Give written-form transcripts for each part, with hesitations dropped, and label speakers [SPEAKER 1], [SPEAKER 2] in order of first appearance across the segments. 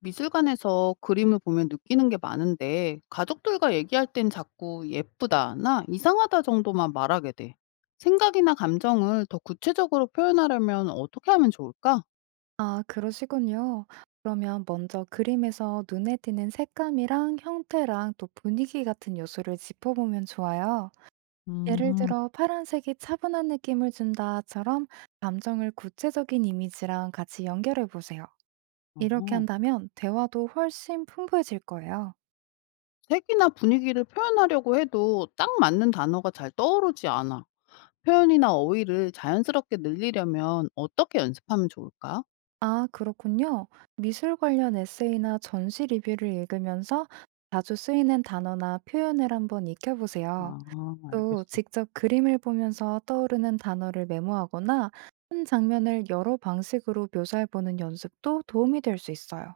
[SPEAKER 1] 미술관에서 그림을 보면 느끼는 게 많은데 가족들과 얘기할 땐 자꾸 예쁘다나 이상하다 정도만 말하게 돼. 생각이나 감정을 더 구체적으로 표현하려면 어떻게 하면 좋을까?
[SPEAKER 2] 아, 그러시군요. 그러면 먼저 그림에서 눈에 띄는 색감이랑 형태랑 또 분위기 같은 요소를 짚어보면 좋아요. 예를
[SPEAKER 1] 음,
[SPEAKER 2] 들어, 파란색이 차분한 느낌을 준다처럼 감정을 구체적인 이미지랑 같이 연결해 보세요. 이렇게
[SPEAKER 1] 어,
[SPEAKER 2] 한다면 대화도 훨씬 풍부해질 거예요.
[SPEAKER 1] 색이나 분위기를 표현하려고 해도 딱 맞는 단어가 잘 떠오르지 않아. 표현이나 어휘를 자연스럽게 늘리려면 어떻게 연습하면 좋을까?
[SPEAKER 2] 아, 그렇군요. 미술 관련 에세이나 전시 리뷰를 읽으면서 자주 쓰이는 단어나 표현을 한번 익혀보세요.
[SPEAKER 1] 아,
[SPEAKER 2] 또
[SPEAKER 1] 알겠어.
[SPEAKER 2] 직접 그림을 보면서 떠오르는 단어를 메모하거나 한 장면을 여러 방식으로 묘사해보는 연습도 도움이 될 수 있어요.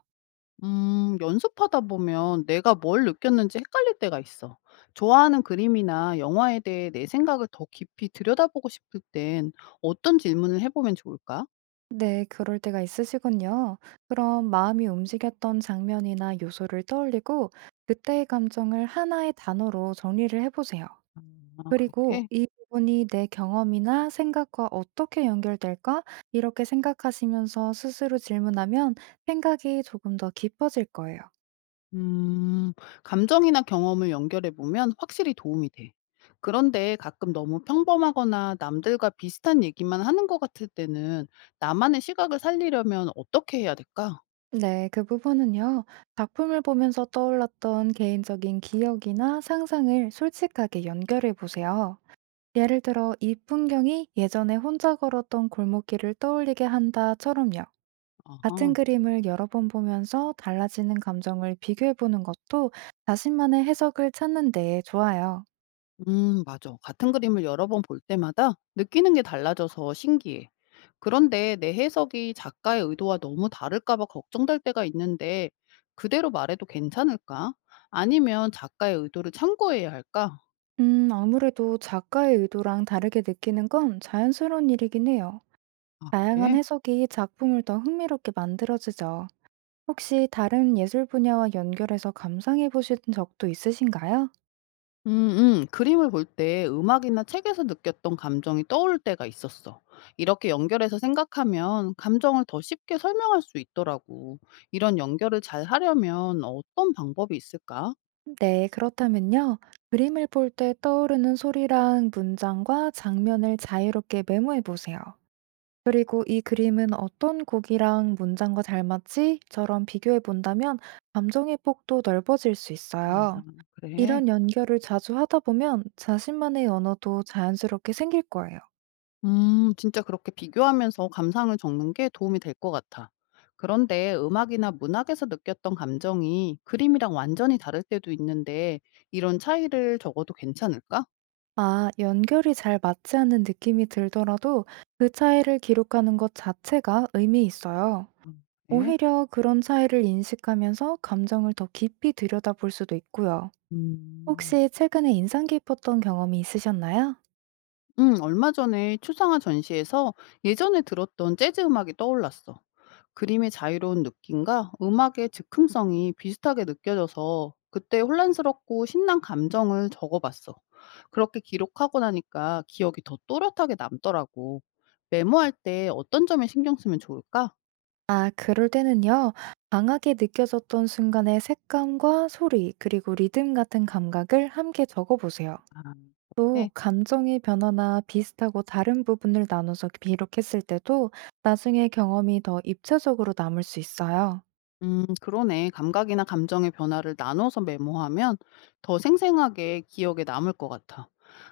[SPEAKER 1] 연습하다 보면 내가 뭘 느꼈는지 헷갈릴 때가 있어. 좋아하는 그림이나 영화에 대해 내 생각을 더 깊이 들여다보고 싶을 땐 어떤 질문을 해보면 좋을까?
[SPEAKER 2] 네, 그럴 때가 있으시군요. 그럼 마음이 움직였던 장면이나 요소를 떠올리고 그때의 감정을 하나의 단어로 정리를 해보세요.
[SPEAKER 1] 아,
[SPEAKER 2] 그리고
[SPEAKER 1] 그렇게?
[SPEAKER 2] 이 부분이 내 경험이나 생각과 어떻게 연결될까? 이렇게 생각하시면서 스스로 질문하면 생각이 조금 더 깊어질 거예요.
[SPEAKER 1] 음, 감정이나 경험을 연결해보면 확실히 도움이 돼. 그런데 가끔 너무 평범하거나 남들과 비슷한 얘기만 하는 것 같을 때는 나만의 시각을 살리려면 어떻게 해야 될까?
[SPEAKER 2] 네, 그 부분은요. 작품을 보면서 떠올랐던 개인적인 기억이나 상상을 솔직하게 연결해 보세요. 예를 들어, 이 풍경이 예전에 혼자 걸었던 골목길을 떠올리게 한다처럼요. 같은
[SPEAKER 1] 아하.
[SPEAKER 2] 그림을 여러 번 보면서 달라지는 감정을 비교해 보는 것도 자신만의 해석을 찾는 데 좋아요.
[SPEAKER 1] 맞아. 같은 그림을 여러 번 볼 때마다 느끼는 게 달라져서 신기해. 그런데 내 해석이 작가의 의도와 너무 다를까 봐 걱정될 때가 있는데 그대로 말해도 괜찮을까? 아니면 작가의 의도를 참고해야 할까?
[SPEAKER 2] 아무래도 작가의 의도랑 다르게 느끼는 건 자연스러운 일이긴 해요.
[SPEAKER 1] 아,
[SPEAKER 2] 다양한
[SPEAKER 1] 그래?
[SPEAKER 2] 해석이 작품을 더 흥미롭게 만들어지죠. 혹시 다른 예술 분야와 연결해서 감상해 보신 적도 있으신가요?
[SPEAKER 1] 그림을 볼 때 음악이나 책에서 느꼈던 감정이 떠올 때가 있었어. 이렇게 연결해서 생각하면 감정을 더 쉽게 설명할 수 있더라고. 이런 연결을 잘 하려면 어떤 방법이 있을까?
[SPEAKER 2] 네, 그렇다면요. 그림을 볼 때 떠오르는 소리랑 문장과 장면을 자유롭게 메모해 보세요. 그리고 이 그림은 어떤 곡이랑 문장과 닮았지?처럼 비교해 본다면 감정의 폭도 넓어질 수
[SPEAKER 1] 아,
[SPEAKER 2] 있어요.
[SPEAKER 1] 그래.
[SPEAKER 2] 이런 연결을 자주 하다 보면 자신만의 언어도 자연스럽게 생길 거예요.
[SPEAKER 1] 진짜 그렇게 비교하면서 감상을 적는 게 도움이 될 것 같아. 그런데 음악이나 문학에서 느꼈던 감정이 그림이랑 완전히 다를 때도 있는데 이런 차이를 적어도 괜찮을까?
[SPEAKER 2] 아, 연결이 잘 맞지 않는 느낌이 들더라도 그 차이를 기록하는 것 자체가 의미 있어요.
[SPEAKER 1] 음, 네.
[SPEAKER 2] 오히려 그런 차이를 인식하면서 감정을 더 깊이 들여다볼 수도 있고요.
[SPEAKER 1] 음.
[SPEAKER 2] 혹시 최근에 인상 깊었던 경험이 있으셨나요?
[SPEAKER 1] 얼마 전에 추상화 전시에서 예전에 들었던 재즈 음악이 떠올랐어. 그림의 자유로운 느낌과 음악의 즉흥성이 비슷하게 느껴져서 그때 혼란스럽고 신난 감정을 적어봤어. 그렇게 기록하고 나니까 기억이 더 또렷하게 남더라고. 메모할 때 어떤 점에 신경 쓰면 좋을까?
[SPEAKER 2] 아, 그럴 때는요. 강하게 느껴졌던 순간의 색감과 소리, 그리고 리듬 같은 감각을 함께 적어보세요.
[SPEAKER 1] 아,
[SPEAKER 2] 또
[SPEAKER 1] 네.
[SPEAKER 2] 감정의 변화나 비슷하고 다른 부분을 나눠서 기록했을 때도 나중에 경험이 더 입체적으로 남을 수 있어요.
[SPEAKER 1] 그러네. 감각이나 감정의 변화를 나눠서 메모하면 더 생생하게 기억에 남을 것 같아.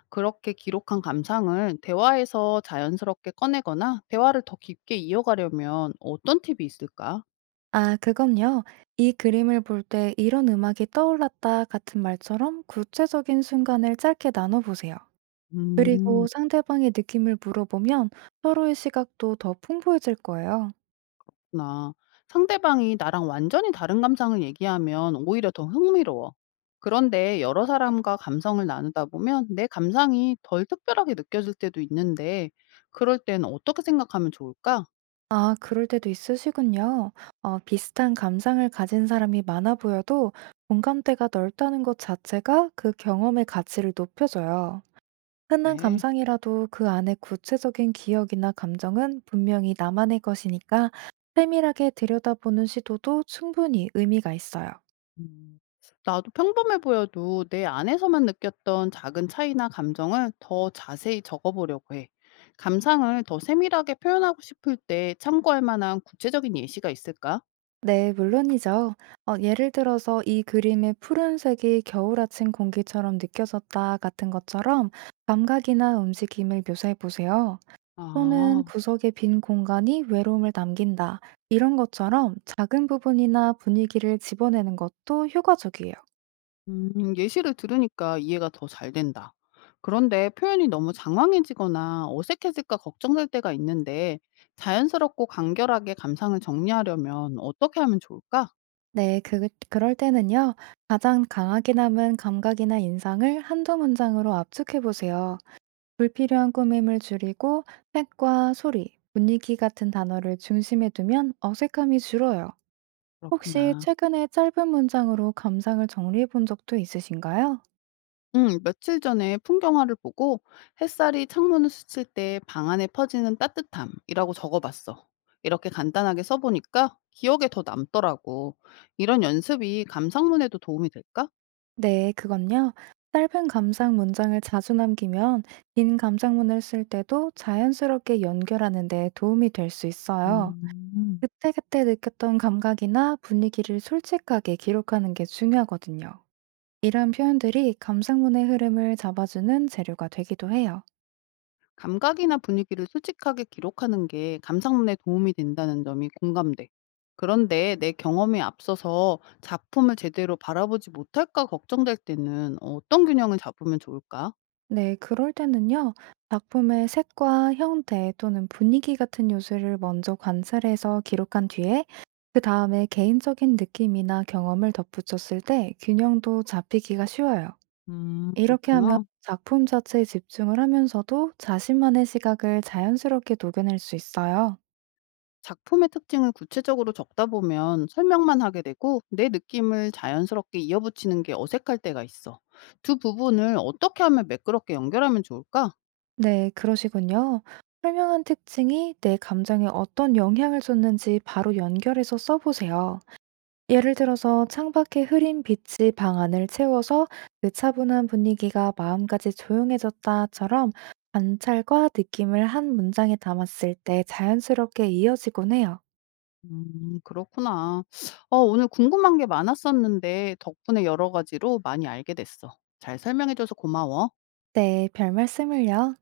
[SPEAKER 1] 그렇게 기록한 감상을 대화에서 자연스럽게 꺼내거나 대화를 더 깊게 이어가려면 어떤 팁이 있을까?
[SPEAKER 2] 아, 그건요. 이 그림을 볼 때 이런 음악이 떠올랐다 같은 말처럼 구체적인 순간을 짧게 나눠보세요. 그리고
[SPEAKER 1] 음,
[SPEAKER 2] 상대방의 느낌을 물어보면 서로의 시각도 더 풍부해질 거예요.
[SPEAKER 1] 나 상대방이 나랑 완전히 다른 감상을 얘기하면 오히려 더 흥미로워. 그런데 여러 사람과 감성을 나누다 보면 내 감상이 덜 특별하게 느껴질 때도 있는데 그럴 땐 어떻게 생각하면 좋을까?
[SPEAKER 2] 아, 그럴 때도 있으시군요. 비슷한 감상을 가진 사람이 많아 보여도 공감대가 넓다는 것 자체가 그 경험의 가치를 높여줘요. 흔한
[SPEAKER 1] 네.
[SPEAKER 2] 감상이라도 그 안에 구체적인 기억이나 감정은 분명히 나만의 것이니까 세밀하게 들여다보는 시도도 충분히 의미가 있어요.
[SPEAKER 1] 음. 나도 평범해 보여도 내 안에서만 느꼈던 작은 차이나 감정을 더 자세히 적어보려고 해. 감상을 더 세밀하게 표현하고 싶을 때 참고할 만한 구체적인 예시가 있을까?
[SPEAKER 2] 네, 물론이죠. 예를 들어서 이 그림의 푸른색이 겨울 아침 공기처럼 느껴졌다 같은 것처럼 감각이나 움직임을 묘사해 보세요. 또는
[SPEAKER 1] 아,
[SPEAKER 2] 구석의 빈 공간이 외로움을 남긴다. 이런 것처럼 작은 부분이나 분위기를 집어내는 것도 효과적이에요.
[SPEAKER 1] 예시를 들으니까 이해가 더 잘 된다. 그런데 표현이 너무 장황해지거나 어색해질까 걱정될 때가 있는데 자연스럽고 간결하게 감상을 정리하려면 어떻게 하면 좋을까?
[SPEAKER 2] 네, 그럴 때는요, 가장 강하게 남은 감각이나 인상을 한두 문장으로 압축해 보세요. 불필요한 꾸밈을 줄이고, 색과 소리, 분위기 같은 단어를 중심에 두면 어색함이 줄어요. 혹시
[SPEAKER 1] 그렇구나.
[SPEAKER 2] 최근에 짧은 문장으로 감상을 정리해 본 적도 있으신가요?
[SPEAKER 1] 며칠 전에 풍경화를 보고 햇살이 창문을 스칠 때 방 안에 퍼지는 따뜻함이라고 적어봤어. 이렇게 간단하게 써보니까 기억에 더 남더라고. 이런 연습이 감상문에도 도움이 될까?
[SPEAKER 2] 네, 그건요. 짧은 감상 문장을 자주 남기면 긴 감상문을 쓸 때도 자연스럽게 연결하는 데 도움이 될 수 있어요.
[SPEAKER 1] 음,
[SPEAKER 2] 그때그때 느꼈던 감각이나 분위기를 솔직하게 기록하는 게 중요하거든요. 이런 표현들이 감상문의 흐름을 잡아주는 재료가 되기도 해요.
[SPEAKER 1] 감각이나 분위기를 솔직하게 기록하는 게 감상문에 도움이 된다는 점이 공감돼. 그런데 내 경험에 앞서서 작품을 제대로 바라보지 못할까 걱정될 때는 어떤 균형을 잡으면 좋을까?
[SPEAKER 2] 네, 그럴 때는요, 작품의 색과 형태 또는 분위기 같은 요소를 먼저 관찰해서 기록한 뒤에, 그 다음에 개인적인 느낌이나 경험을 덧붙였을 때 균형도 잡히기가 쉬워요. 이렇게 하면
[SPEAKER 1] 그렇구나.
[SPEAKER 2] 작품 자체에 집중을 하면서도 자신만의 시각을 자연스럽게 녹여낼 수 있어요.
[SPEAKER 1] 작품의 특징을 구체적으로 적다 보면 설명만 하게 되고 내 느낌을 자연스럽게 이어붙이는 게 어색할 때가 있어. 두 부분을 어떻게 하면 매끄럽게 연결하면 좋을까?
[SPEAKER 2] 네, 그러시군요. 설명한 특징이 내 감정에 어떤 영향을 줬는지 바로 연결해서 써보세요. 예를 들어서 창밖에 흐린 빛이 방 안을 채워서 그 차분한 분위기가 마음까지 조용해졌다처럼 관찰과 느낌을 한 문장에 담았을 때 자연스럽게 이어지곤 해요.
[SPEAKER 1] 그렇구나. 오늘 궁금한 게 많았었는데 덕분에 여러 가지로 많이 알게 됐어. 잘 설명해줘서 고마워.
[SPEAKER 2] 네, 별 말씀을요.